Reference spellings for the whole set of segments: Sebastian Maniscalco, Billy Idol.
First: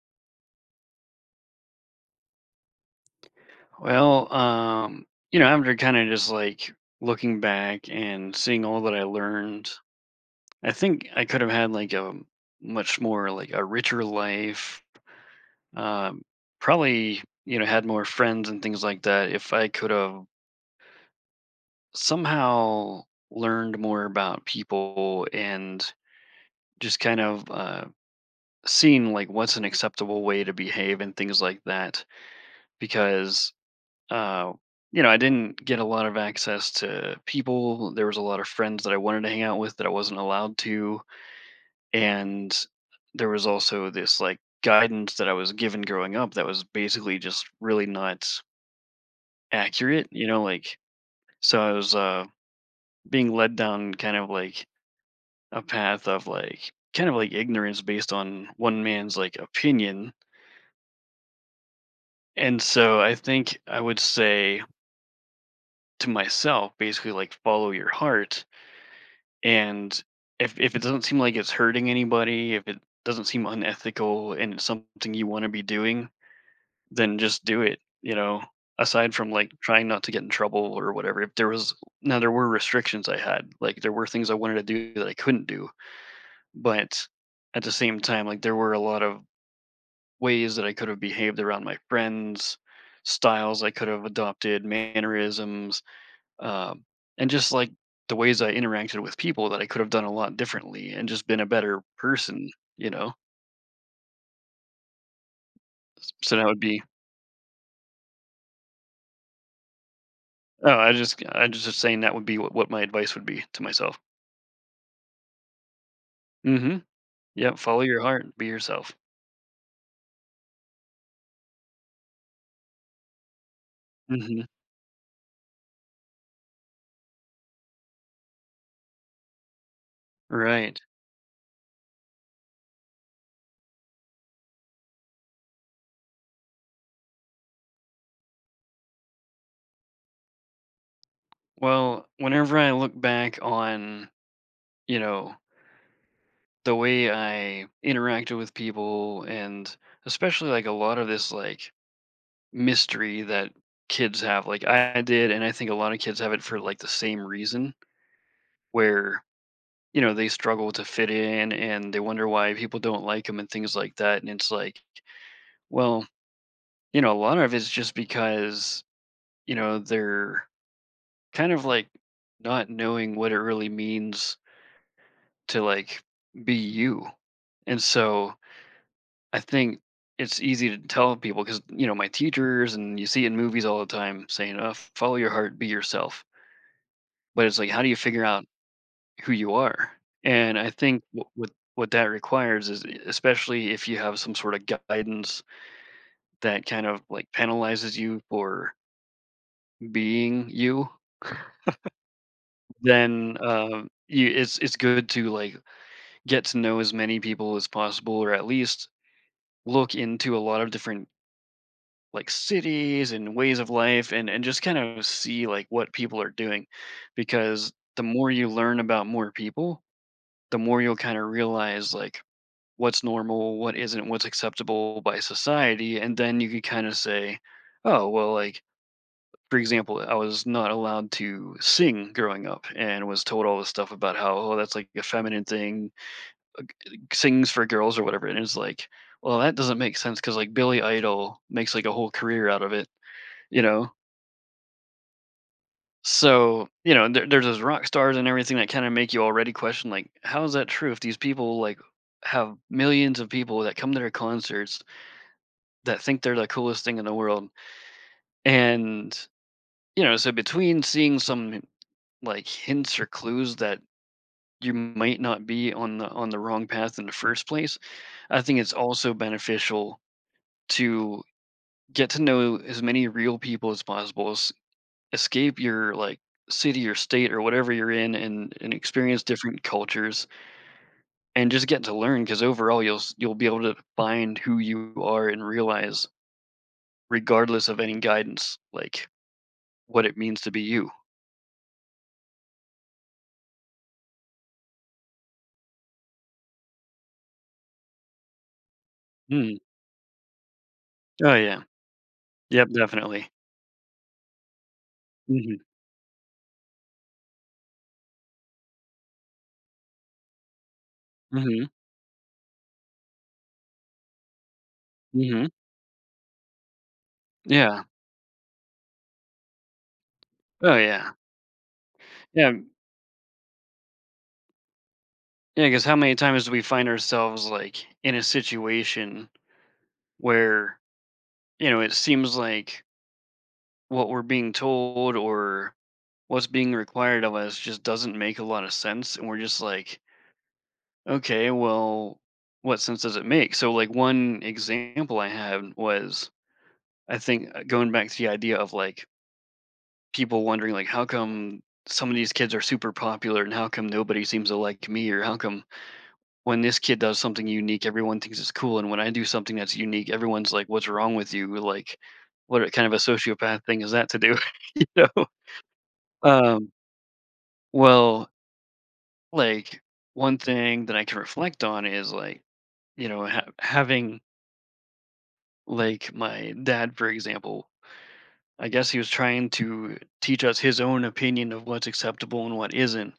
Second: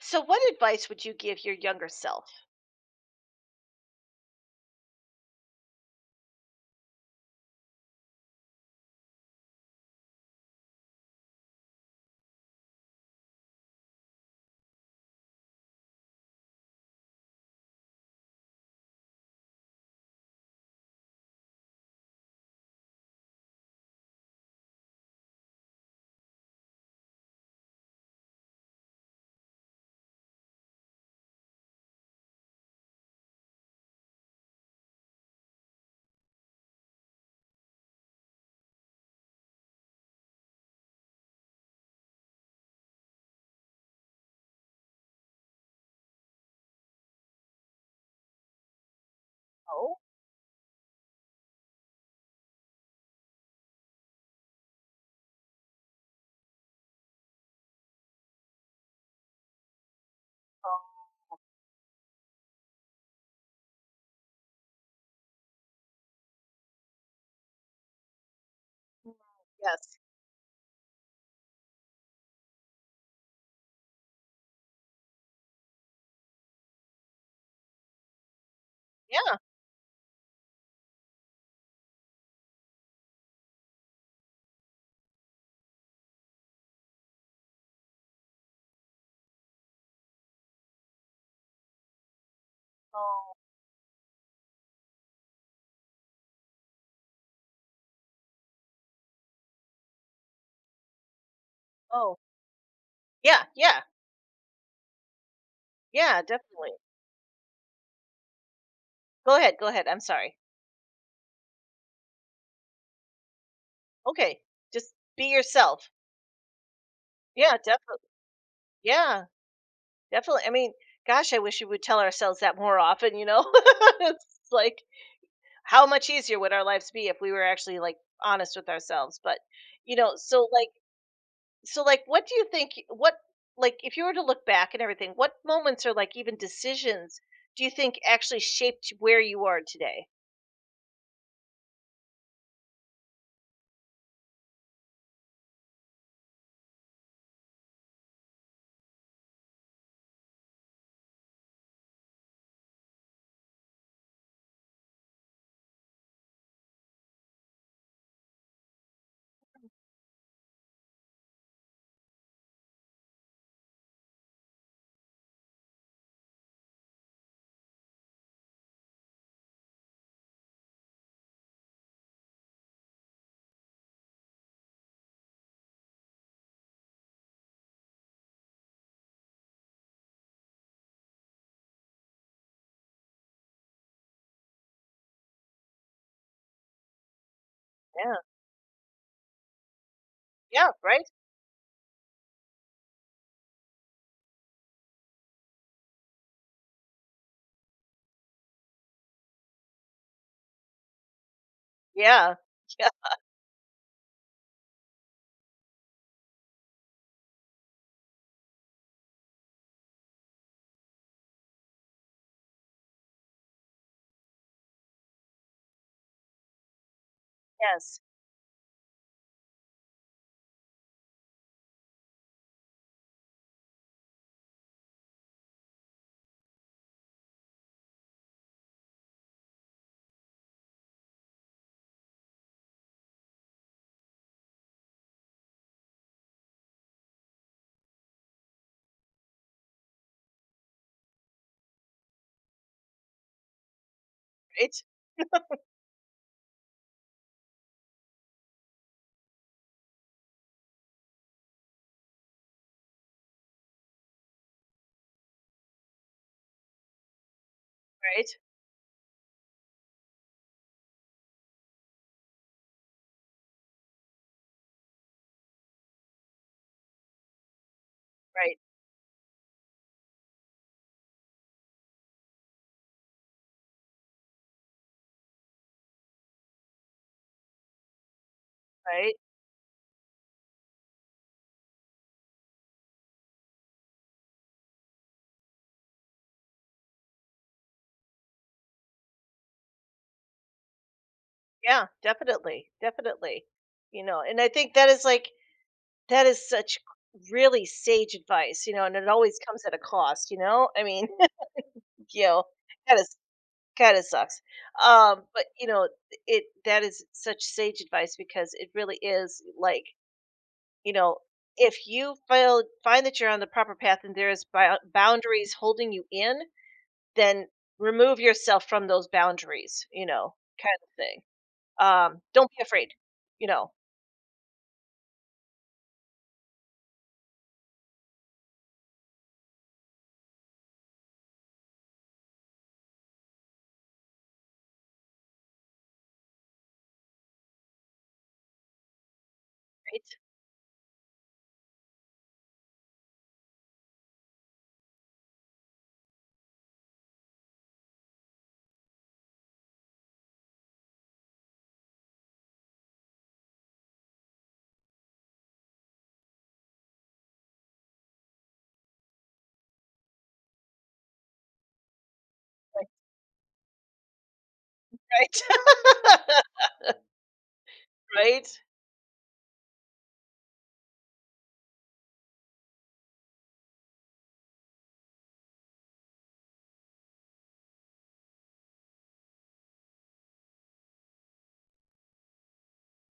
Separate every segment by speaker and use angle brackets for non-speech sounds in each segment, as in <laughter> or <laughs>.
Speaker 1: So, what advice would you give your younger self?
Speaker 2: Well, um, after kind of just like looking back and seeing all that I learned, I think I could have had like a much more like a richer life. Um, probably, you know, had more friends and things like that if I could have somehow learned more about people and just kind of seen like what's an acceptable way to behave and things like that. Because uh, you know, I didn't get a lot of access to people. There was a lot of friends that I wanted to hang out with that I wasn't allowed to, and there was also this like guidance that I was given growing up that was basically just really not
Speaker 1: Oh,
Speaker 2: accurate. You know, like so I was being led down kind of like a path of like kind of like ignorance based on one man's like opinion.
Speaker 1: um,
Speaker 2: And so I think I would say to myself, basically like follow your heart.
Speaker 1: yes.
Speaker 2: And if it doesn't seem like it's hurting anybody, if it doesn't seem unethical and it's something you want to be doing, then just do it. Aside from
Speaker 1: Yeah.
Speaker 2: like trying not to get in trouble or whatever. If there was now there were restrictions I had. Like there were things I wanted to do that I couldn't do, but at the same time like there were a lot of ways that I could have behaved around my friends,
Speaker 1: Oh,
Speaker 2: styles I could have adopted, mannerisms, um, and just like the ways I interacted with people that I could have done a lot differently and just been a better
Speaker 1: oh,
Speaker 2: person, you know.
Speaker 1: yeah, yeah,
Speaker 2: S-
Speaker 1: yeah,
Speaker 2: So that would
Speaker 1: definitely.
Speaker 2: be
Speaker 1: Go ahead, go ahead. I'm sorry.
Speaker 2: oh, I just saying that would be what my advice would be to myself.
Speaker 1: Okay, just be yourself.
Speaker 2: Mm-hmm.
Speaker 1: Yeah,
Speaker 2: Yep. Follow your
Speaker 1: definitely.
Speaker 2: heart. Be yourself.
Speaker 1: Yeah, definitely. I mean, gosh, I wish we would tell ourselves that more often, you know? <laughs> It's
Speaker 2: Mm-hmm.
Speaker 1: like, how much easier would our lives be if we were actually like honest with ourselves? But, you know, so like,
Speaker 2: Right.
Speaker 1: so, like, what do you think, what like, if you were to look back and everything, what moments or, like, even decisions do you think actually shaped where you are today?
Speaker 2: Well, whenever I look back on you know the way I interacted with people and especially like a lot of this like mystery that kids have like I did, and I think a lot of kids have it for like the same reason where you know they struggle to fit in and they wonder why people don't like them and things like that, and it's like well you know a lot of it's just because you know they're kind of like not knowing what it really means to like be you. And so I think it's easy to tell people because you know my teachers and you see it in movies all the time saying follow your heart, be yourself, but it's like how do you
Speaker 1: Yeah.
Speaker 2: figure out who you are. And I
Speaker 1: Yeah,
Speaker 2: think
Speaker 1: right?
Speaker 2: what that requires is especially if you have some sort of guidance that kind of like penalizes you for being you,
Speaker 1: Yeah. Yeah,
Speaker 2: then you, it's good to like get to know as many people as possible, or at least look into a lot of different like cities and ways of life, and just kind of see like what people are doing, because
Speaker 1: yes.
Speaker 2: the more you learn about more people, the more you'll kind of realize like what's normal, what isn't, what's acceptable by society, and then you could kind of say, oh, well, like for example, I was not allowed to sing growing up and was told all this stuff about how oh that's like a feminine thing, sings for girls or whatever, and it's like, well, that doesn't make sense because like Billy Idol makes like a whole career out of it, you know.
Speaker 1: Right,
Speaker 2: So you know, there's those rock stars and everything that kind of make you already question like, how is that true if these people like have millions of people that come to their concerts that think they're the coolest thing in the world.
Speaker 1: right,
Speaker 2: And, you know, so between seeing some like hints or clues that you might not be on the wrong path in the first place, I
Speaker 1: right,
Speaker 2: think it's also beneficial to get to know as many real people as possible. Escape your like city or state or whatever you're in and
Speaker 1: right.
Speaker 2: experience different cultures and just get to learn because overall you'll you'll be able to find who you are and realize regardless of any guidance like what it means to be you.
Speaker 1: Yeah, definitely, definitely. You know, and I think that is, like that is such really sage advice, you know, and it always
Speaker 2: Mm.
Speaker 1: comes at a cost, you know? I mean,
Speaker 2: Oh, yeah.
Speaker 1: <laughs> you know,
Speaker 2: Yep,
Speaker 1: that is
Speaker 2: definitely.
Speaker 1: kinda sucks. But,
Speaker 2: Mhm.
Speaker 1: you know, it that is such sage advice because it really is, like, you know,
Speaker 2: Mhm.
Speaker 1: if you feel find that you're on the proper path and there is
Speaker 2: Mhm.
Speaker 1: boundaries holding you in, then
Speaker 2: Yeah.
Speaker 1: remove yourself from those boundaries, you know, kind
Speaker 2: Oh,
Speaker 1: of
Speaker 2: yeah.
Speaker 1: thing. Don't
Speaker 2: Yeah.
Speaker 1: be afraid, you know,
Speaker 2: Yeah. Because how many times do we find ourselves, like, in a situation where, you know, it seems like what we're being told or what's being required of us just doesn't make a lot of sense, and we're just like,
Speaker 1: right? <laughs>
Speaker 2: "Okay, well, what sense does it make?" So, like, one example I had was, I think, going back to the idea of, like, people wondering like how come some of these kids are super popular and how come nobody seems to like me, or how come when this kid does something unique everyone thinks it's cool, and when I do something that's unique everyone's like what's wrong with you, like what kind of a sociopath thing is that to do, <laughs> you know.
Speaker 1: Right? <laughs>
Speaker 2: um well,
Speaker 1: Right?
Speaker 2: like, one thing that I can reflect on is like you know having like my dad for example. I guess he was trying to teach us his own opinion of what's acceptable and what isn't,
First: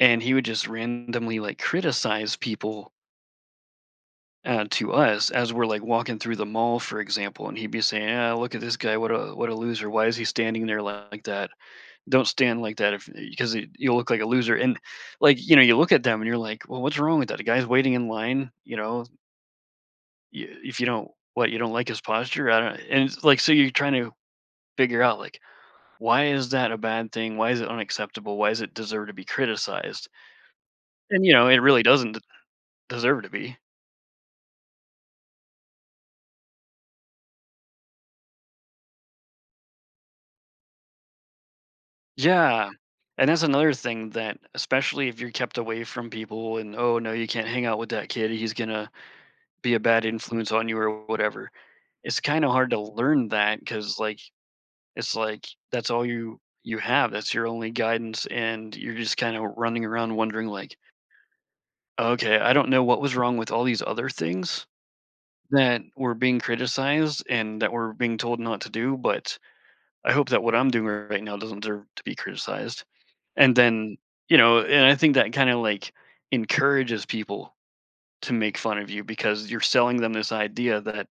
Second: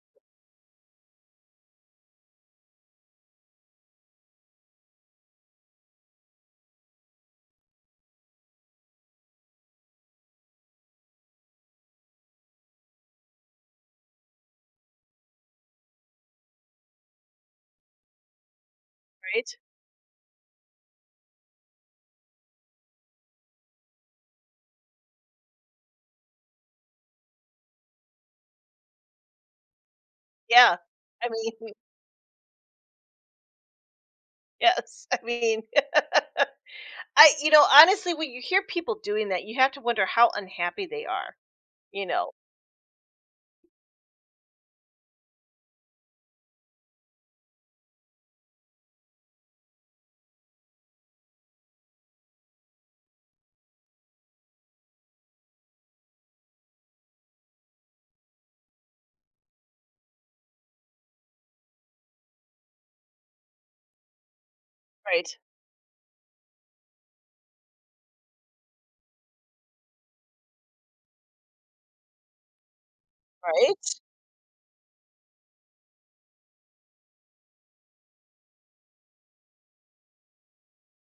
Speaker 2: and he would just randomly like criticize people to us as we're like walking through the mall, for example, and he'd be saying, "Ah, look at this guy! What a loser! Why is he standing there like that? Don't stand like that, if because it- you'll look like a loser." And like you know, you look at them and you're like, "Well, what's wrong with that? A guy's waiting in line. You know,
Speaker 1: Right?
Speaker 2: if you don't what you don't like his posture, I don't." And it's like so you're trying to figure out like why is that a bad thing? Why is it unacceptable? Why does it deserve to be criticized?
Speaker 1: Yeah.
Speaker 2: And
Speaker 1: I
Speaker 2: you know, it
Speaker 1: mean,
Speaker 2: really
Speaker 1: <laughs>
Speaker 2: doesn't deserve to be.
Speaker 1: yes, I mean <laughs> I, you know, honestly, when you hear people doing that, you have to wonder how unhappy they are. You know,
Speaker 2: Yeah. And that's another thing that, especially if you're kept away from people and, oh, no, you can't hang out with that kid. He's going to be a bad influence on you or whatever. It's kind of hard to learn that because, like, it's like that's all you have. That's your only guidance. And you're just kind of running around wondering, like, okay, I don't know what was wrong with all these other things
Speaker 1: right,
Speaker 2: that were being criticized and that were being told not to do. But I hope that what I'm doing right now doesn't deserve to be criticized. And
Speaker 1: right,
Speaker 2: then you know, and I think that kind of like encourages people to make fun of you because you're selling them this idea that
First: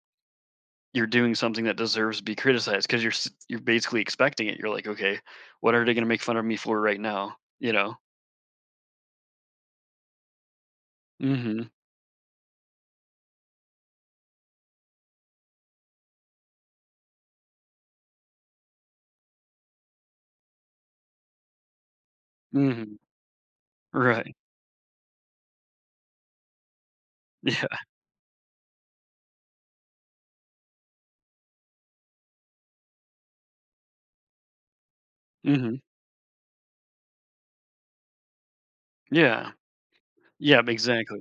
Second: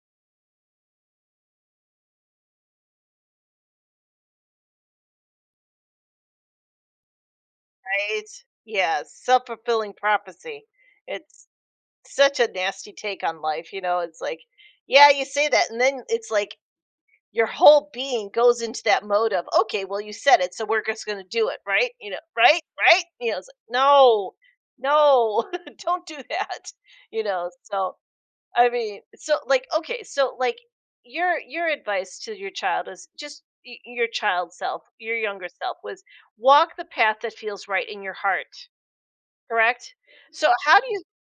Speaker 2: you're doing something that deserves to be criticized because you're you're basically expecting it, you're like okay, what are they going to make fun of me for right now, you know.
Speaker 1: right. Yeah, self-fulfilling prophecy. It's
Speaker 2: Mhm.
Speaker 1: such a nasty take on life, you know, it's like, yeah, you say that, and then it's like your whole being goes into that mode of, "Okay, well, you said it, so we're just gonna do it," right? You know, right,
Speaker 2: Mhm.
Speaker 1: right? You know, it's like,
Speaker 2: Right.
Speaker 1: "No, no, <laughs> don't do that," you
Speaker 2: <laughs>
Speaker 1: know,
Speaker 2: Yeah.
Speaker 1: so I mean, so like okay, so like your advice to your child is just your child self, your younger self
Speaker 2: Mhm.
Speaker 1: was walk the path that feels right in your heart,
Speaker 2: Yeah,
Speaker 1: correct? So
Speaker 2: yeah,
Speaker 1: how do you
Speaker 2: exactly.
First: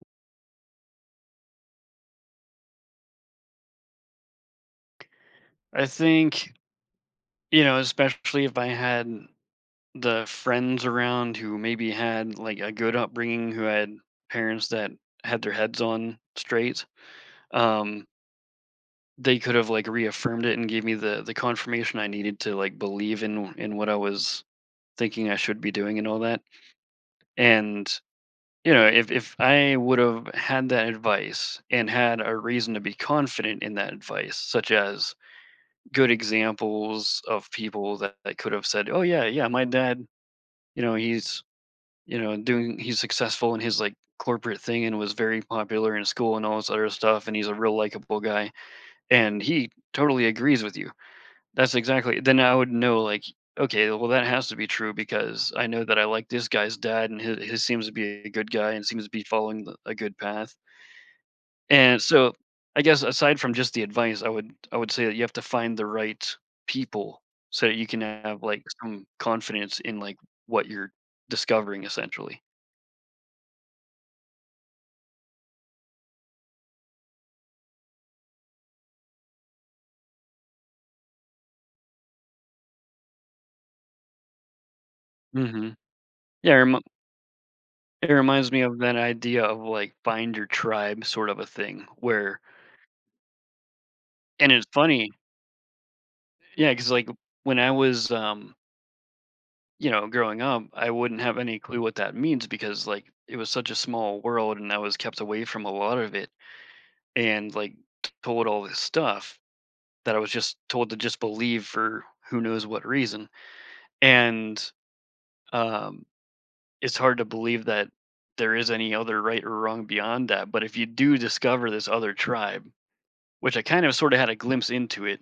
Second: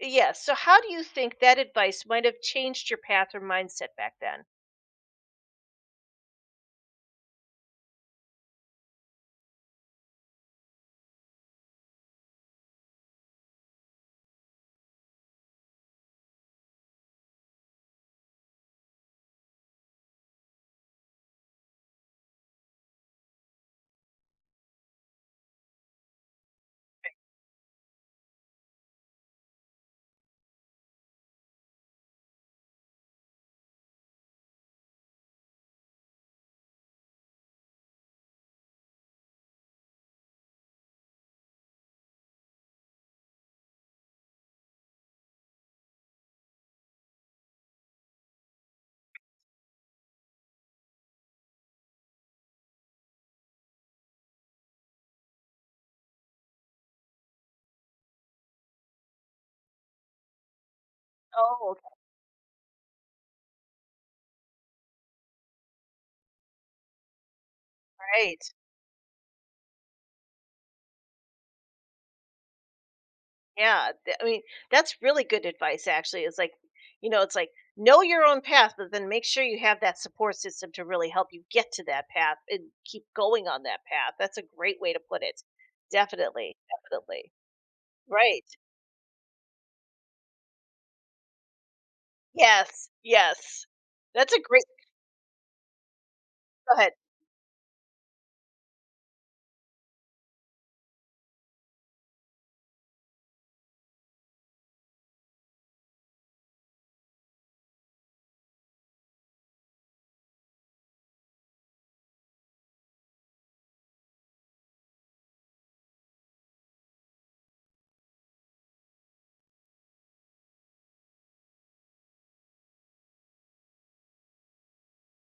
Speaker 1: Yeah, so how do you think that advice might have changed your path or mindset back then?
Speaker 2: I think you know especially if I had the friends around who maybe had like a good upbringing, who had parents that had their heads on straight, um they could have like reaffirmed it and gave me the confirmation I needed to like believe in what I was thinking I should be doing and all that. And you know, if I would have had that advice and had a reason to be confident in that advice, such as good examples of people that could have said oh yeah, yeah, my dad you know he's you know doing he's successful in his like corporate thing and was very popular in school and all this other stuff, and he's a real likable guy and he totally agrees with you. That's exactly, then I would know, like, okay, well, that has to be true because I know that I like this guy's dad, and his seems to be a good guy and seems to be following the a good path,
Speaker 1: Oh,
Speaker 2: and so, I guess aside from just the advice, I would say that you have to find the right people so that you can have,
Speaker 1: great.
Speaker 2: like, some confidence in, like, what you're discovering, essentially.
Speaker 1: Yeah, I mean, that's really good advice actually. It's like, you know, it's like know your own path, but then make sure you have that support system to really help you get to that path and keep going on that path. That's a great way to put it.
Speaker 2: Mhm. Yeah, it
Speaker 1: Definitely.
Speaker 2: remi
Speaker 1: Definitely.
Speaker 2: it
Speaker 1: Right.
Speaker 2: reminds me of that idea of, like, find your tribe sort of a thing where,
Speaker 1: Yes. Yes. That's a
Speaker 2: and
Speaker 1: great
Speaker 2: it's funny yeah,
Speaker 1: Go
Speaker 2: because
Speaker 1: ahead.
Speaker 2: like, when I was, you know, growing up, I wouldn't have any clue what that means because like it was such a small world and I was kept away from a lot of it and like told all this stuff that I was just told to just believe for who knows what reason. And um it's hard to believe that there is any other right or wrong beyond that. But if you do discover this other tribe, which I kind of sort of had a glimpse into it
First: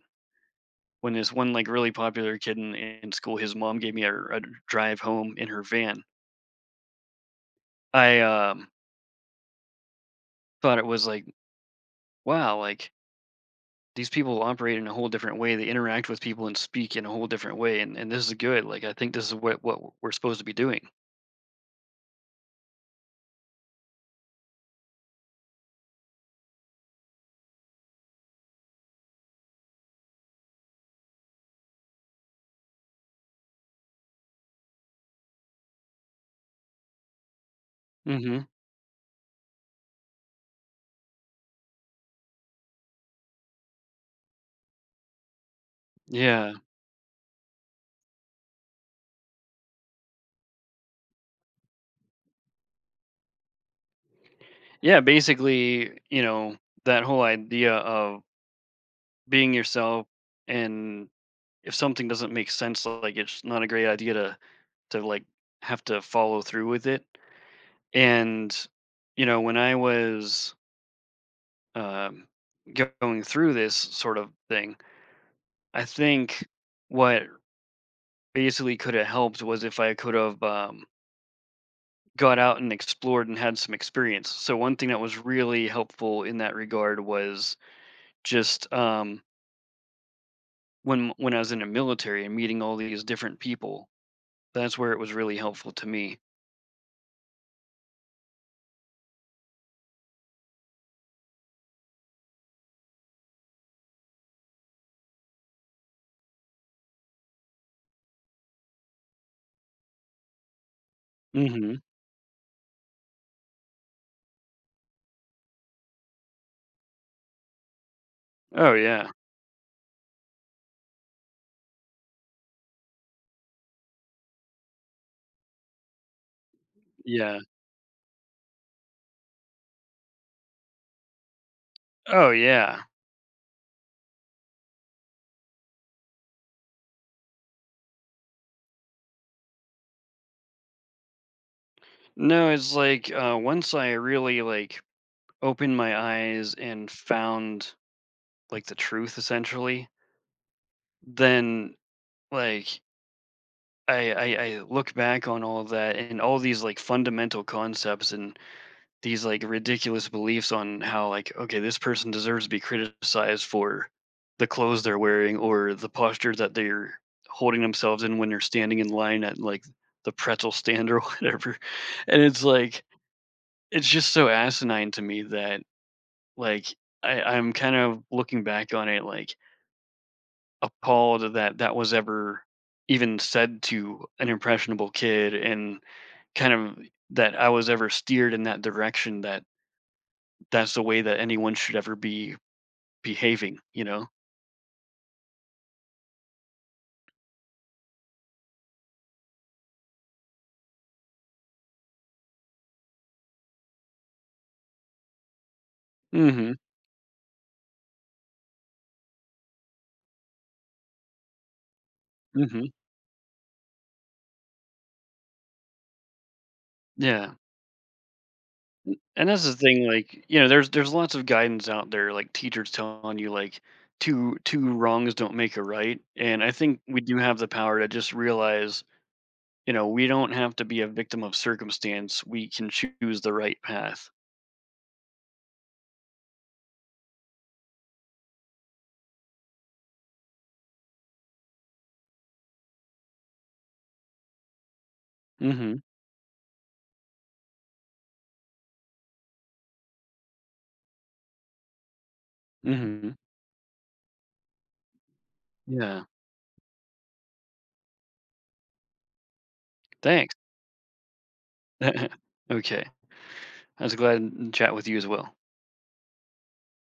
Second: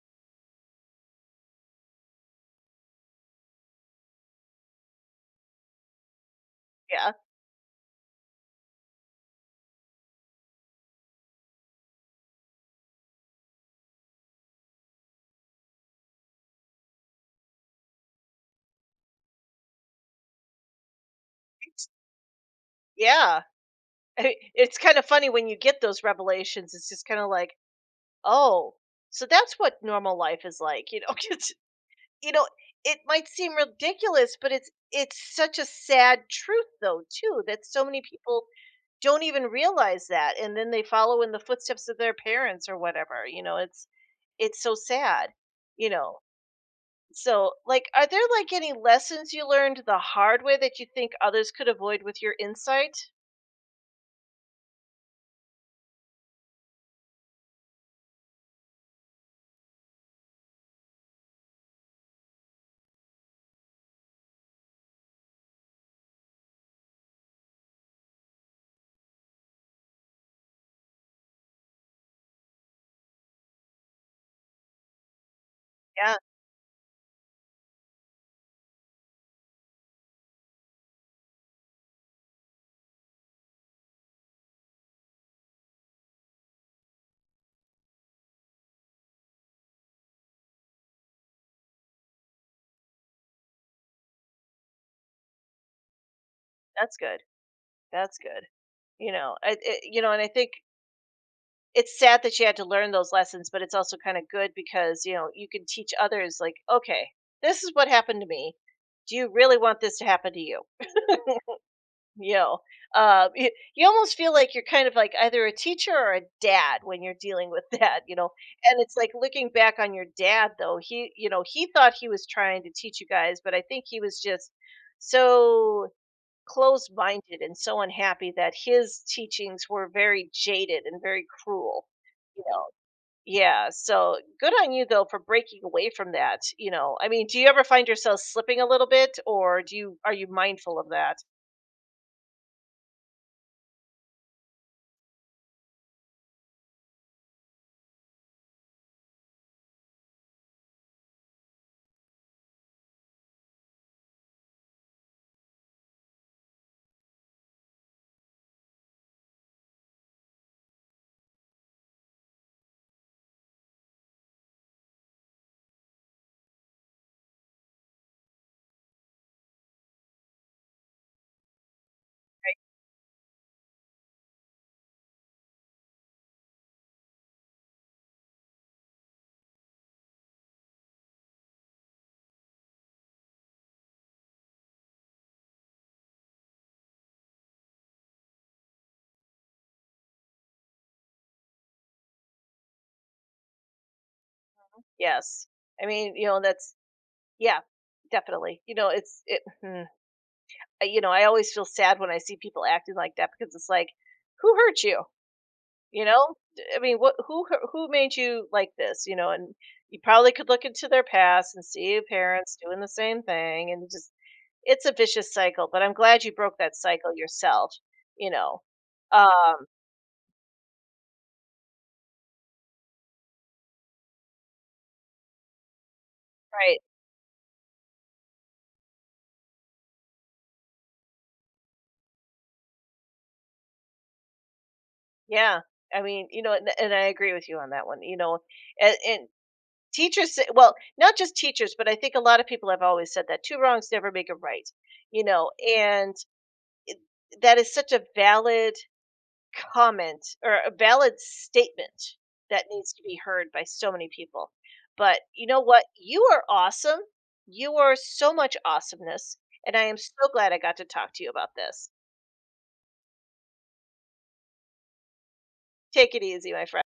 Speaker 2: when this one like really popular kid in school, his mom gave me a drive home in her van.
Speaker 1: Yeah.
Speaker 2: I thought it was like wow, like these people operate in a whole different way. They interact with people and speak in a whole different way. And this is good. Like, I think this is what we're supposed to be doing.
Speaker 1: It's- Yeah. I mean, it's kind of funny when you get those revelations. It's just kind of like, "Oh, so that's what normal life is like." You know, <laughs> you know, it might seem ridiculous, but it's such a sad truth though, too, that so many
Speaker 2: Hmm.
Speaker 1: people don't even realize that and then they follow in the footsteps of their parents or whatever. You know, it's so sad, you know.
Speaker 2: Yeah.
Speaker 1: So, like are there like any lessons you learned the hard way that you think others could avoid with your insight?
Speaker 2: Yeah. Basically, you know, that whole idea of being yourself and if something doesn't make sense, like it's not a great idea to like have to follow through with it. And, you know, when I was um, going through this sort of thing, I
Speaker 1: Yeah,
Speaker 2: think what basically could have helped was if I could have got out and explored and had some experience. So one thing that was really helpful in that regard was just when I was in the military and meeting all these different people. That's where it was really helpful to me.
Speaker 1: that's good. That's good. You know, I, it, you know, and I think it's sad that she had to learn those lessons, but it's also kind of good because, you know, you can teach others like, okay, this is what happened to me. Do you really want this to happen to you?
Speaker 2: Hmm.
Speaker 1: You know, uh, you, you almost feel like you're kind of like either a teacher or a dad when you're dealing with <laughs> that, you know.
Speaker 2: Oh
Speaker 1: And it's like
Speaker 2: yeah,
Speaker 1: looking back on your dad, though, he thought he was trying to teach you guys, but I think he was just so closed
Speaker 2: yeah.
Speaker 1: minded and so unhappy that his teachings were very jaded and very cruel,
Speaker 2: Oh
Speaker 1: you know
Speaker 2: yeah.
Speaker 1: yeah, so good on you though for breaking away from that, you know. I mean, do you ever find yourself slipping a little bit or do you are you mindful of that?
Speaker 2: No, it's like once I really like opened my eyes and found like the truth, essentially. Then like I look back on all of that and all these like fundamental concepts and these like ridiculous beliefs on how like okay this person deserves to be criticized for the clothes they're wearing or the posture that they're holding themselves in when they're standing in line at like the pretzel stand or <laughs> whatever, and it's like it's just so asinine to me that like I'm kind of looking back on it like appalled that that was ever even said to an impressionable kid, and kind of that I was ever steered in that direction that that's the way that anyone should ever be behaving, you know?
Speaker 1: Yes. I mean, you know, that's yeah, definitely. You know, it's it hmm, I- you know, I always feel sad when I see people acting like that because it's like who hurt you? You know?
Speaker 2: Mhm,
Speaker 1: I mean, who made you like this, you know? And you probably could look into their past and see your parents
Speaker 2: mhm,
Speaker 1: doing the same thing and just it's a vicious cycle, but I'm glad you broke that cycle
Speaker 2: yeah.
Speaker 1: yourself, you know?
Speaker 2: And that's the
Speaker 1: Um,
Speaker 2: thing, like, you know, there's lots of guidance out there, like teachers telling you, like, 2 wrongs don't make a right, and I
Speaker 1: right.
Speaker 2: think we do have the power to just realize, you know, we don't have to be a victim of circumstance, we can choose the right path.
Speaker 1: Yeah. I mean, you know, and I agree with you on that one, you know? And teachers say well, not just teachers, but I think a lot of people have always said that, "two wrongs never make a right," you know?
Speaker 2: Mhm,
Speaker 1: And that is such a valid comment or a valid statement that needs to
Speaker 2: mhm,
Speaker 1: be heard by so many people. But you know what?
Speaker 2: yeah.
Speaker 1: You are awesome. You are so much awesomeness. And I am so
Speaker 2: Thanks.
Speaker 1: glad I got to talk to you about this.
Speaker 2: <laughs> Okay. I was glad to chat with you as well.
Speaker 1: Take it easy, my friend.